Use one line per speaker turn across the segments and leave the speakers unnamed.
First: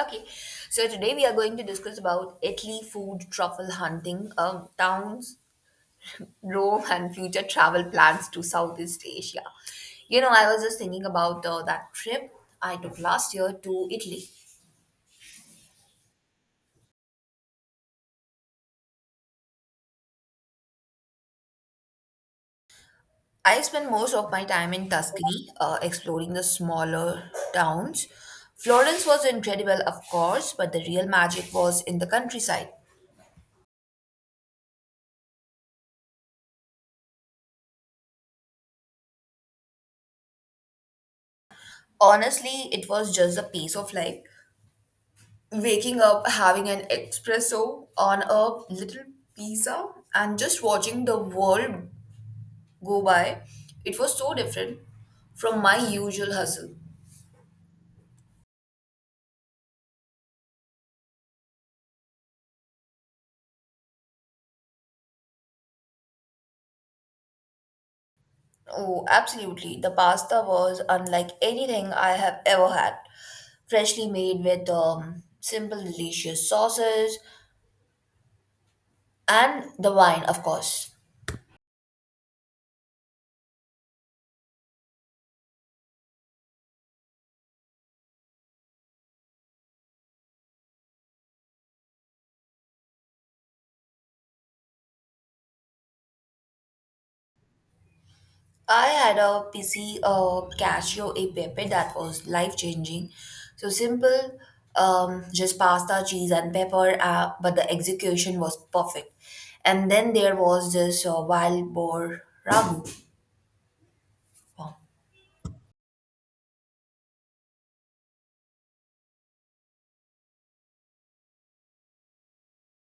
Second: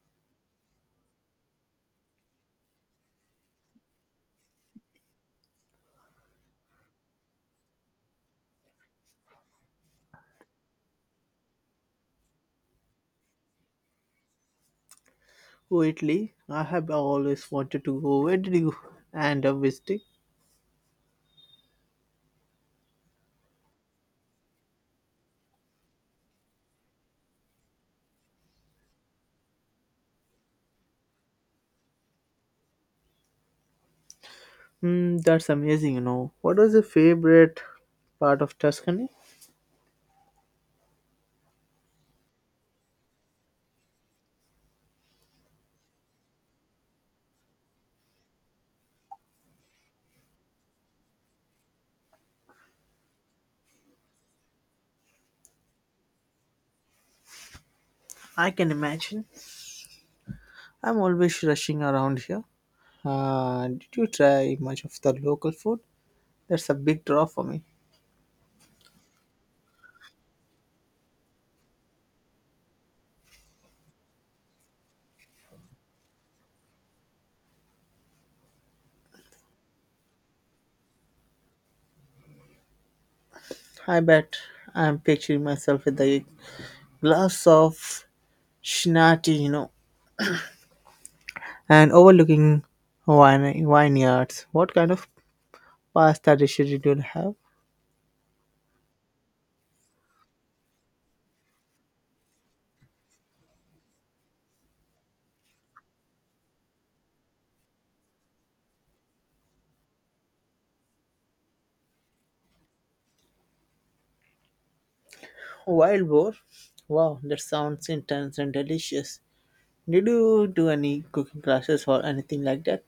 Okay, so today we are going to discuss about Italy food truffle hunting, towns, Rome, and future travel plans to Southeast Asia. I was just thinking about that trip I took last year to Italy.
Oh, Italy. I have always wanted to go. Where did you end up visiting?
I spent most of my time in Tuscany, exploring the smaller towns. Florence was incredible, of course, but the real magic was in the countryside.
Hmm, that's amazing, you know. What was your favorite part of Tuscany?
Honestly, it was just a piece of life, waking up, having an espresso on a little pizza, and just watching the world go by. It was so different from my usual hustle.
I can imagine. I'm always rushing around here. Did you try much of the local food? That's a big draw for me.
Oh, absolutely. The pasta was unlike anything I have ever had, freshly made with simple, delicious sauces, and the wine, of course.
I bet I'm picturing myself with a glass of Shinati, you know, and overlooking wine vineyards. What kind of pasta dishes did you have?
I had a PC Casio a pepe that was life-changing. So simple, just pasta, cheese, and pepper, but the execution was perfect. And then there was this wild boar ragu.
Wild boar? Wow, that sounds intense and delicious. Did you do any cooking classes or anything like that?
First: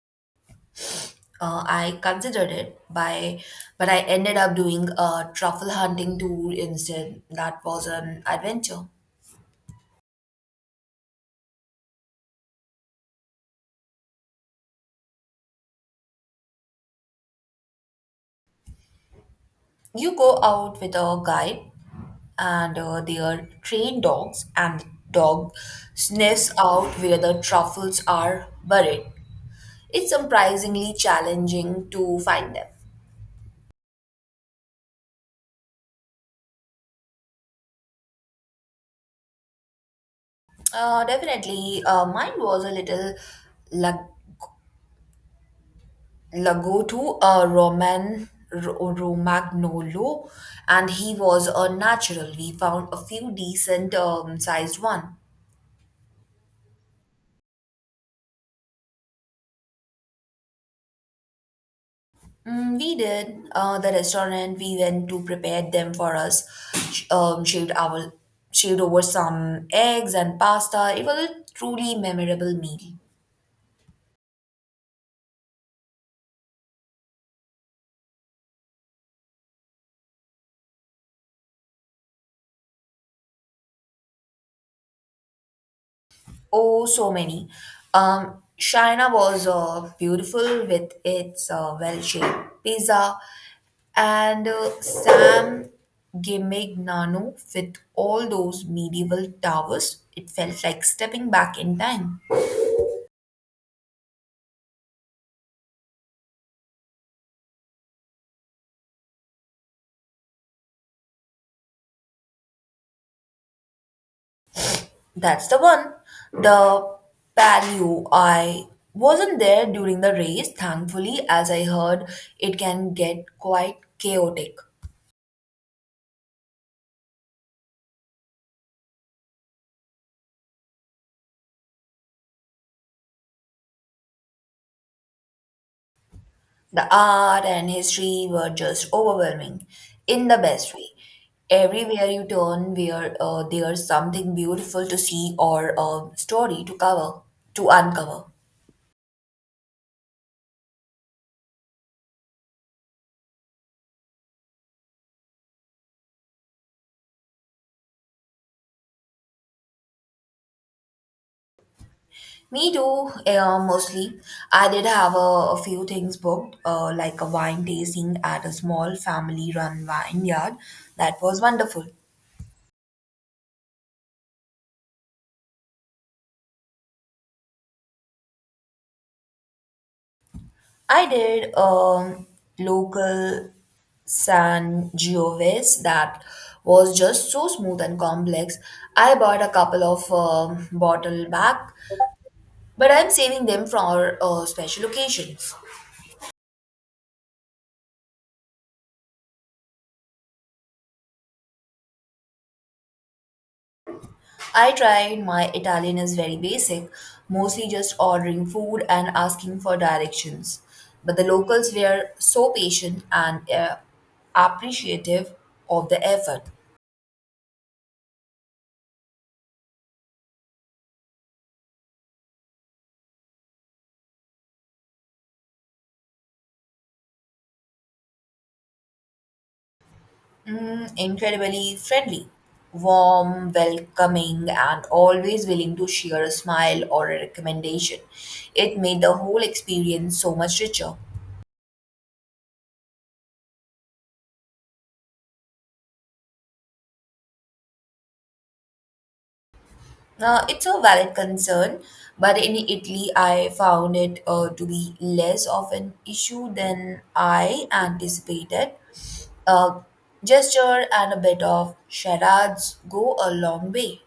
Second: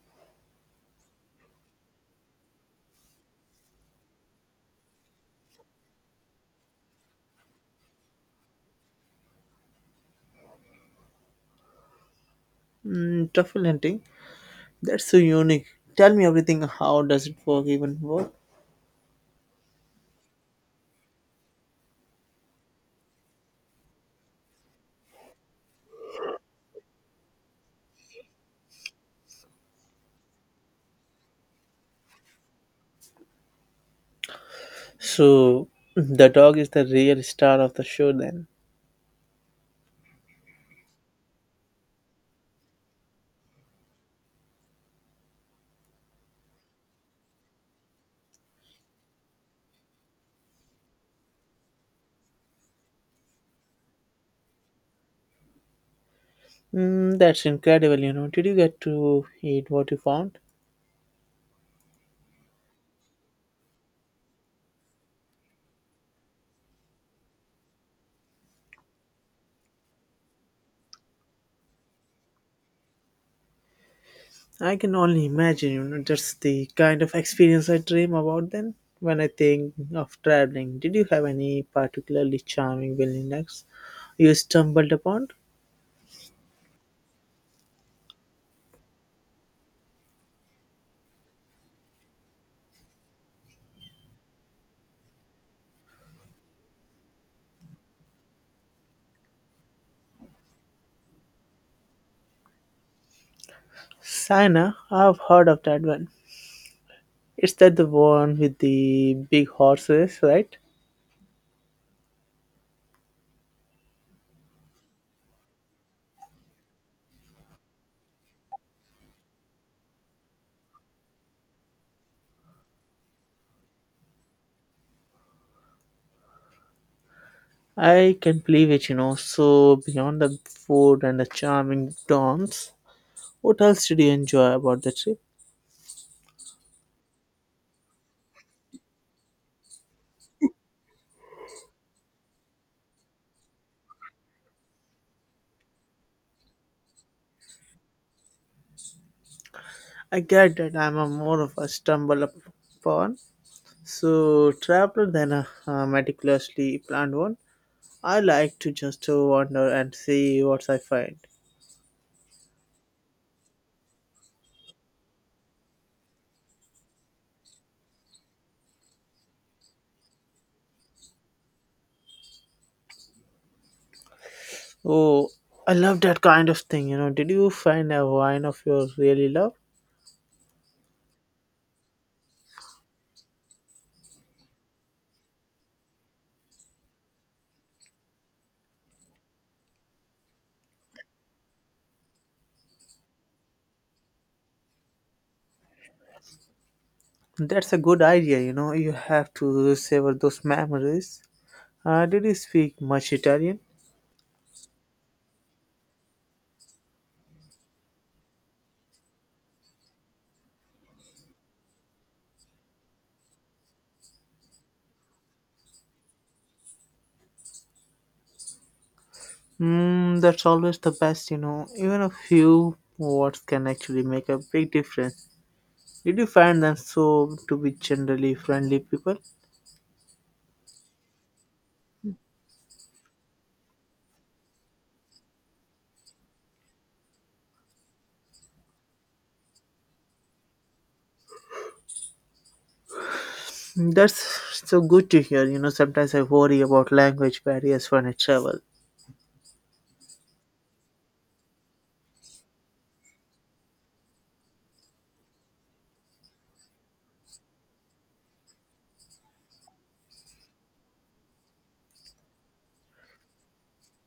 I considered it by, but I ended up doing a truffle hunting tour instead. That was an adventure.
Mm, truffle hunting? That's so unique. Tell me everything. How does it work? Even work?
You go out with a guide and their trained dogs, and the dog sniffs out where the truffles are buried. It's surprisingly challenging to find them.
So the dog is the real star of the show then.
Definitely, mine was a little lag- Lagoto, a Roman Romagnolo, and he was a natural. We found a few decent sized one.
Mm, that's incredible. You know, did you get to eat what you found?
Mm, we did. The restaurant we went to prepared them for us. Sh- Um, shaved our shaved over some eggs and pasta. It was a truly memorable meal.
I can only imagine, you know, that's the kind of experience I dream about then when I think of traveling. Did you have any particularly charming wilderness you stumbled upon?
Oh, so many. Um, China was beautiful with its well-shaped pizza, and Sam Gimignano with all those medieval towers. It felt like stepping back in time.
Sina, I've heard of that one. It's that the one with the big horses, right?
That's the one. The Palio. I wasn't there during the race, thankfully, as I heard it can get quite chaotic.
I can believe it, you know. So, beyond the food and the charming dawns, what else did you enjoy about the trip?
The art and history were just overwhelming in the best way. Everywhere you turn, where there's something beautiful to see or a story to uncover.
I get that I'm a more of a stumble upon so, traveler than a meticulously planned one. I like to just wander and see what I find.
Me too, mostly. I did have a few things booked, like a wine tasting at a small family run vineyard. That was wonderful.
Oh, I love that kind of thing, you know. Did you find a wine of your really love?
I did local San Giovese that was just so smooth and complex. I bought a couple of bottle back, but I'm saving them for special occasions.
That's a good idea, you know. You have to savor those memories. Did you speak much Italian?
I tried. My Italian is very basic, mostly just ordering food and asking for directions. But the locals were so patient and appreciative of the effort.
Mm, that's always the best, you know. Even a few words can actually make a big difference. Did you find them so to be generally friendly people?
Mm, incredibly friendly, warm, welcoming, and always willing to share a smile or a recommendation. It made the whole experience so much richer.
That's so good to hear. You know, sometimes I worry about language barriers when I travel.
It's a valid concern, but in Italy, I found it to be less of an issue than I anticipated. A gesture and a bit of charades go a long way.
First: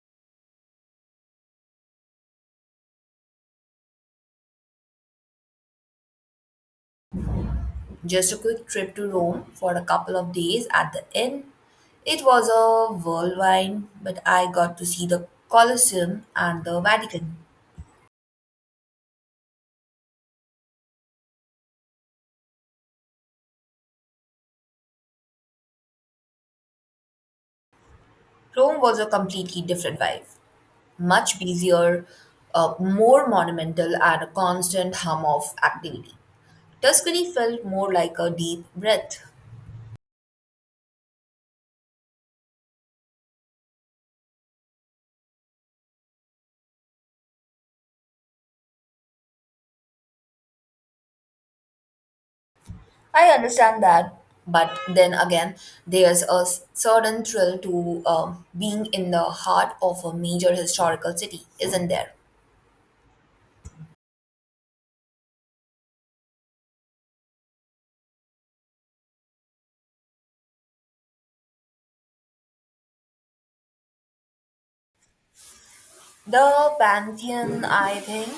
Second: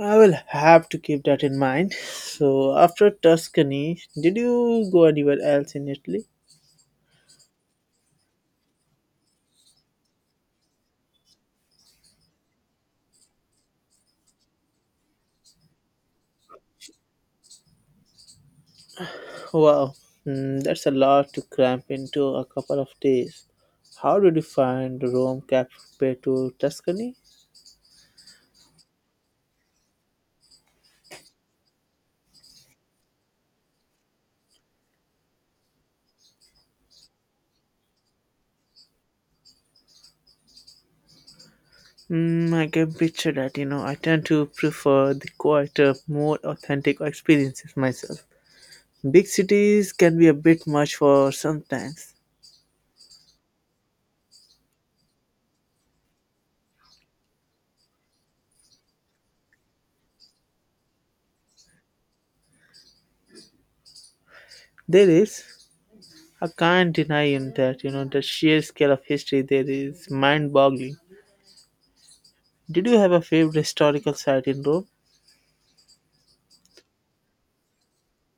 I will have to keep that in mind. So, after Tuscany, did you go anywhere else in Italy?
Just a quick trip to Rome for a couple of days at the end. It was a whirlwind, but I got to see the Colosseum and the Vatican.
Wow, mm, that's a lot to cramp into a couple of days. How did you find Rome compared to Tuscany?
Rome was a completely different vibe, much busier, more monumental, and a constant hum of activity. Tuscany felt more like a deep breath.
Mm, I can picture that. You know, I tend to prefer the quieter, more authentic experiences myself. Big cities can be a bit much for sometimes.
I understand that, but then again, there's a certain thrill to being in the heart of a major historical city, isn't there?
There is. I can't deny in that, you know, the sheer scale of history there is mind boggling. Did you have a favorite historical site in Rome?
The Pantheon, I think,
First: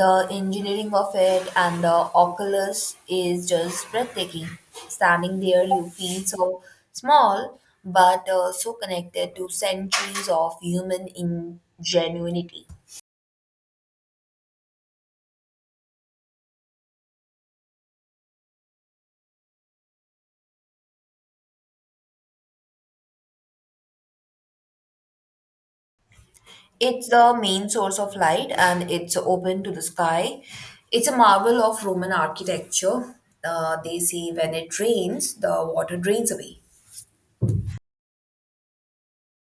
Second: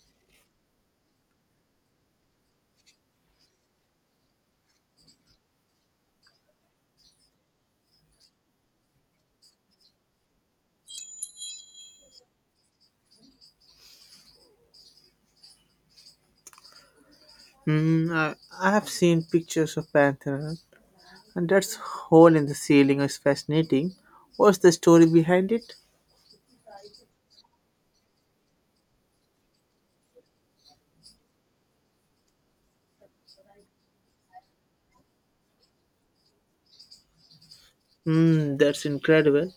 the engineering of it and the Oculus is just breathtaking. Standing there, you feel so small, but so connected to centuries of human ingenuity.
Hmm, I have seen pictures of Pantheon, and that hole in the ceiling is fascinating. What's the story behind it?
It's the main source of light, and it's open to the sky. It's a marvel of Roman architecture. They say when it rains, the water drains away.
Hmm, that's incredible.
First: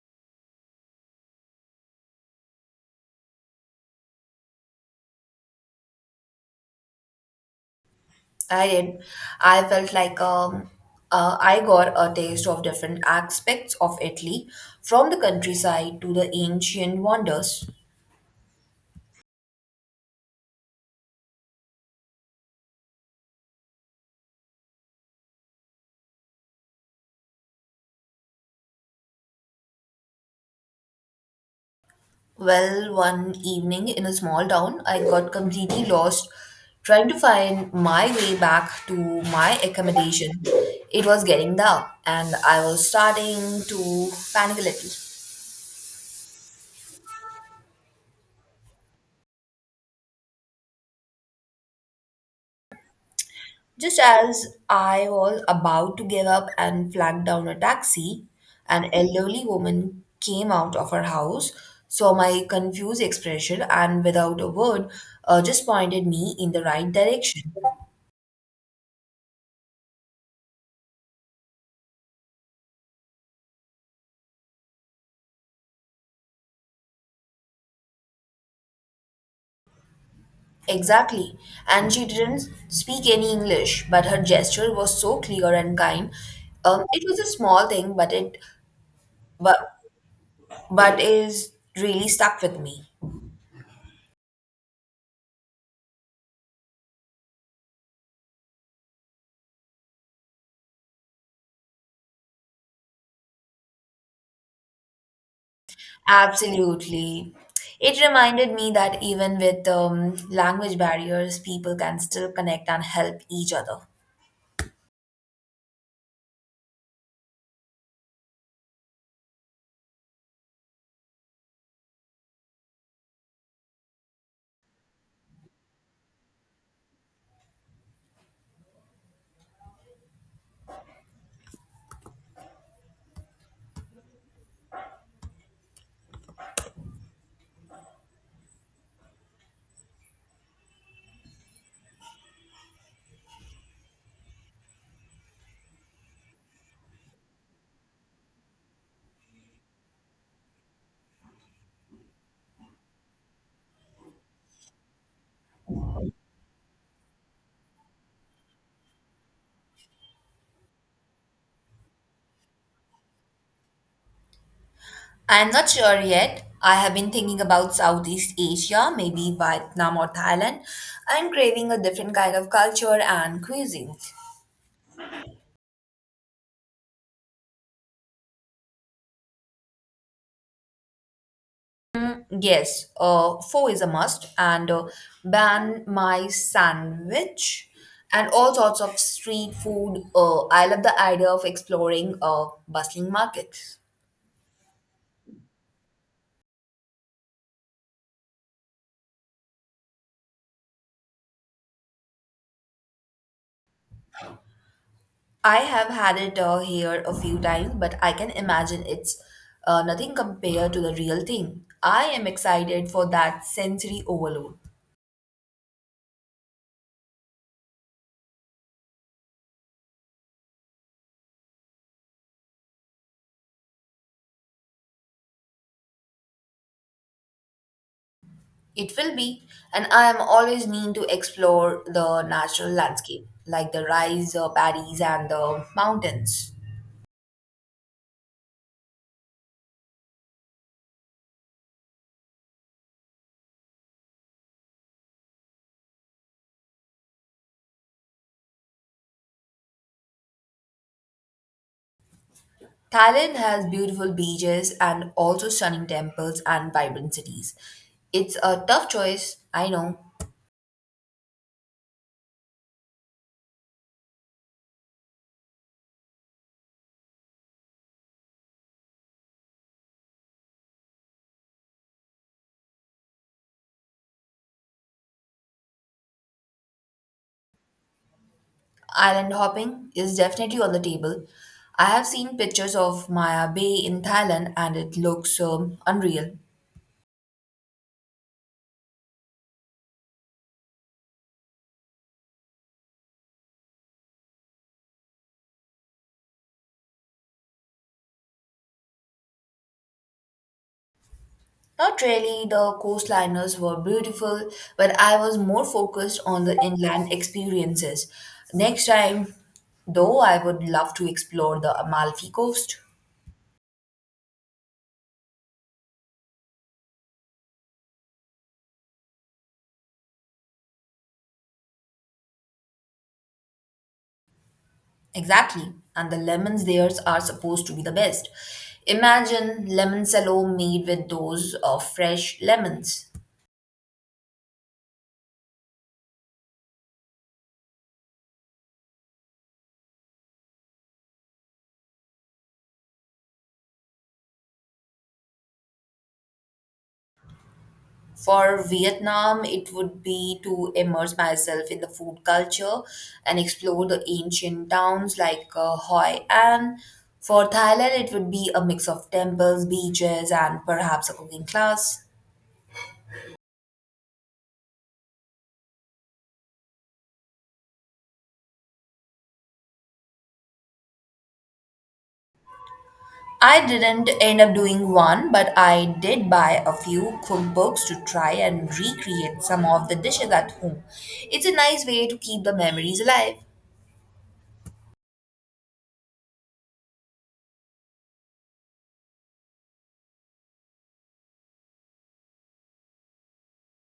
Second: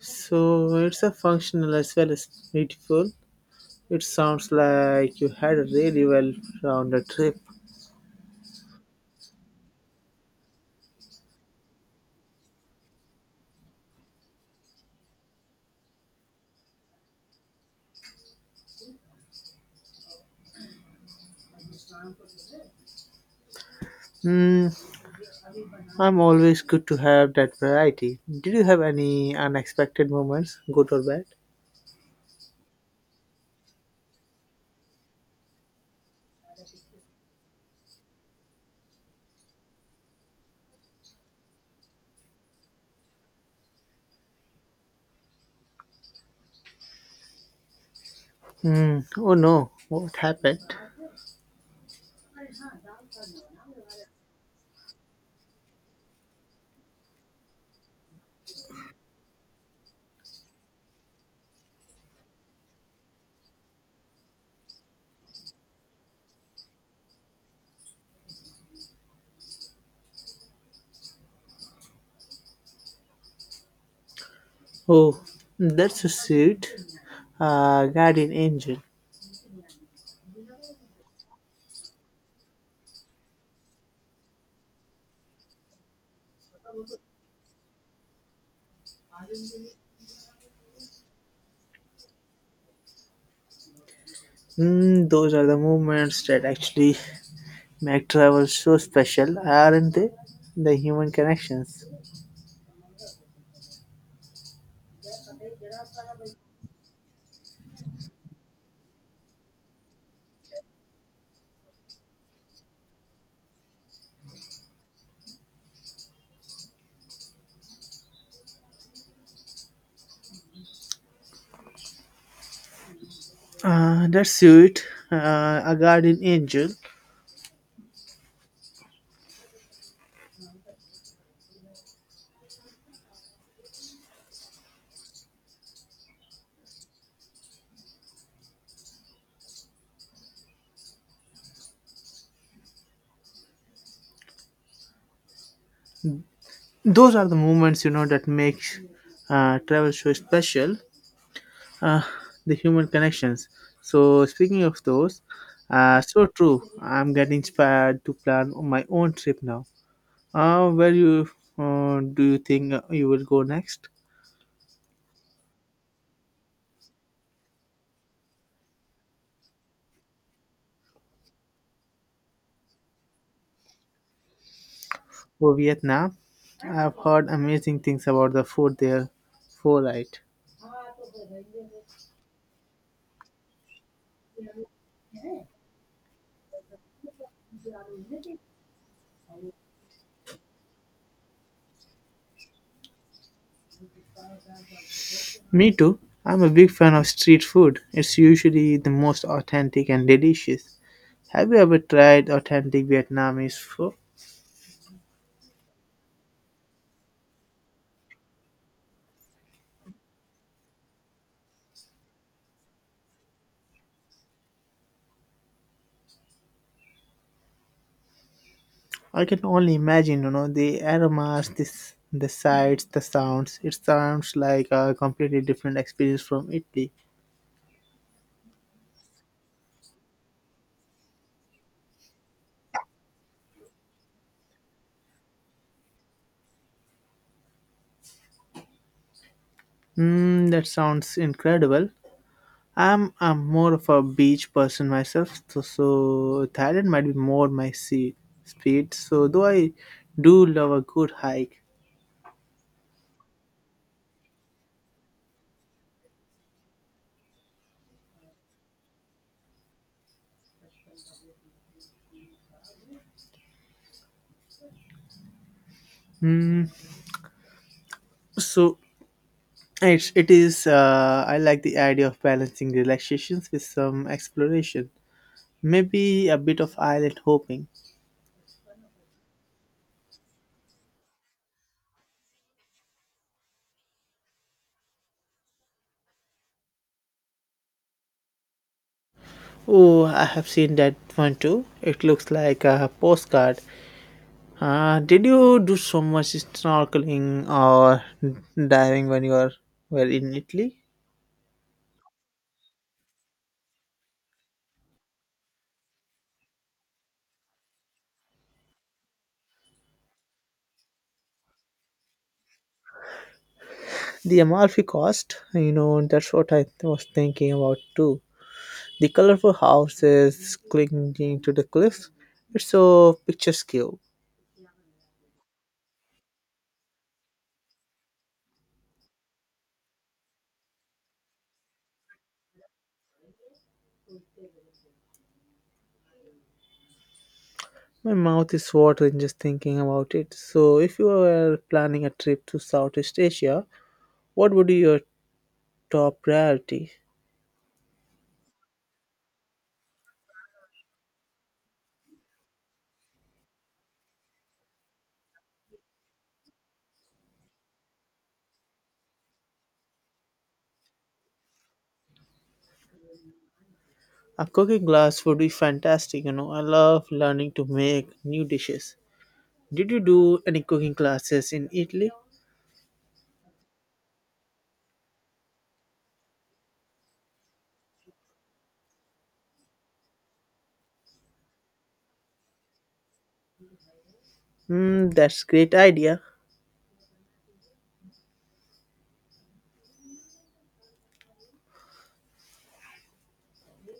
So it's a functional as well as beautiful. It sounds like you had a really well rounded trip.
I did. I felt like I got a taste of different aspects of Italy, from the countryside to the ancient wonders.
Hmm, I'm always good to have that variety. Did you have any unexpected moments, good or bad?
Well, one evening in a small town, I got completely lost trying to find my way back to my accommodation. It was getting dark, and I was starting to panic a little.
Hmm. Oh no, what happened?
Just as I was about to give up and flag down a taxi, an elderly woman came out of her house, saw my confused expression, and without a word, just pointed me in the right direction.
Oh, that's a suit. Guardian angel.
Exactly. And she didn't speak any English, but her gesture was so clear and kind. It was a small thing, but it but, but is really stuck with me.
Hmm. Those are the moments that actually make travel so special, aren't they? The human connections.
Absolutely. It reminded me that even with language barriers, people can still connect and help each other.
That's sweet. A guardian angel. Those are the moments you know that makes travel so special, uh, the human connections. So speaking of those, so true. I'm getting inspired to plan my own trip now. Where you Do you think you will go next?
I'm not sure yet. I have been thinking about Southeast Asia, maybe Vietnam or Thailand. I'm craving a different kind of culture and cuisine.
For Vietnam, I've heard amazing things about the food there. For right.
Yes, pho is a must, and ban my sandwich, and all sorts of street food. I love the idea of exploring bustling markets.
Me too. I'm a big fan of street food. It's usually the most authentic and delicious. Have you ever tried authentic Vietnamese food?
I have had it here a few times, but I can imagine it's nothing compared to the real thing. I am excited for that sensory overload.
I can only imagine, you know, the aromas, this, the sights, the sounds. It sounds like a completely different experience from Italy.
It will be, and I am always mean to explore the natural landscape, like the rice paddies and the mountains.
Mm, that sounds incredible. I'm more of a beach person myself, so, so Thailand might be more my sea speed. So though I do love a good hike.
Thailand has beautiful beaches and also stunning temples and vibrant cities. It's a tough choice, I know.
Mm, so it is. I like the idea of balancing relaxations with some exploration. Maybe a bit of island hopping.
Island hopping is definitely on the table. I have seen pictures of Maya Bay in Thailand, and it looks unreal.
Oh, I have seen that one too. It looks like a postcard. Did you do so much snorkeling or diving when were in Italy?
Not really, the coastliners were beautiful, but I was more focused on the inland experiences. Next time, though, I would love to explore the Amalfi Coast.
The Amalfi Coast, you know, that's what I was thinking about too. The colorful houses clinging to the cliffs, it's so picturesque.
Exactly, and the lemons there are supposed to be the best. Imagine lemon salad made with those of fresh lemons.
My mouth is watering just thinking about it. So, if you were planning a trip to Southeast Asia, what would be your top priority?
For Vietnam, it would be to immerse myself in the food culture and explore the ancient towns like Hoi An. For Thailand, it would be a mix of temples, beaches, and perhaps a cooking class.
A cooking class would be fantastic, you know. I love learning to make new dishes. Did you do any cooking classes in Italy?
I didn't end up doing one, but I did buy a few cookbooks to try and recreate some of the dishes at home. It's a nice way to keep the memories alive.
Hmm, that's great idea.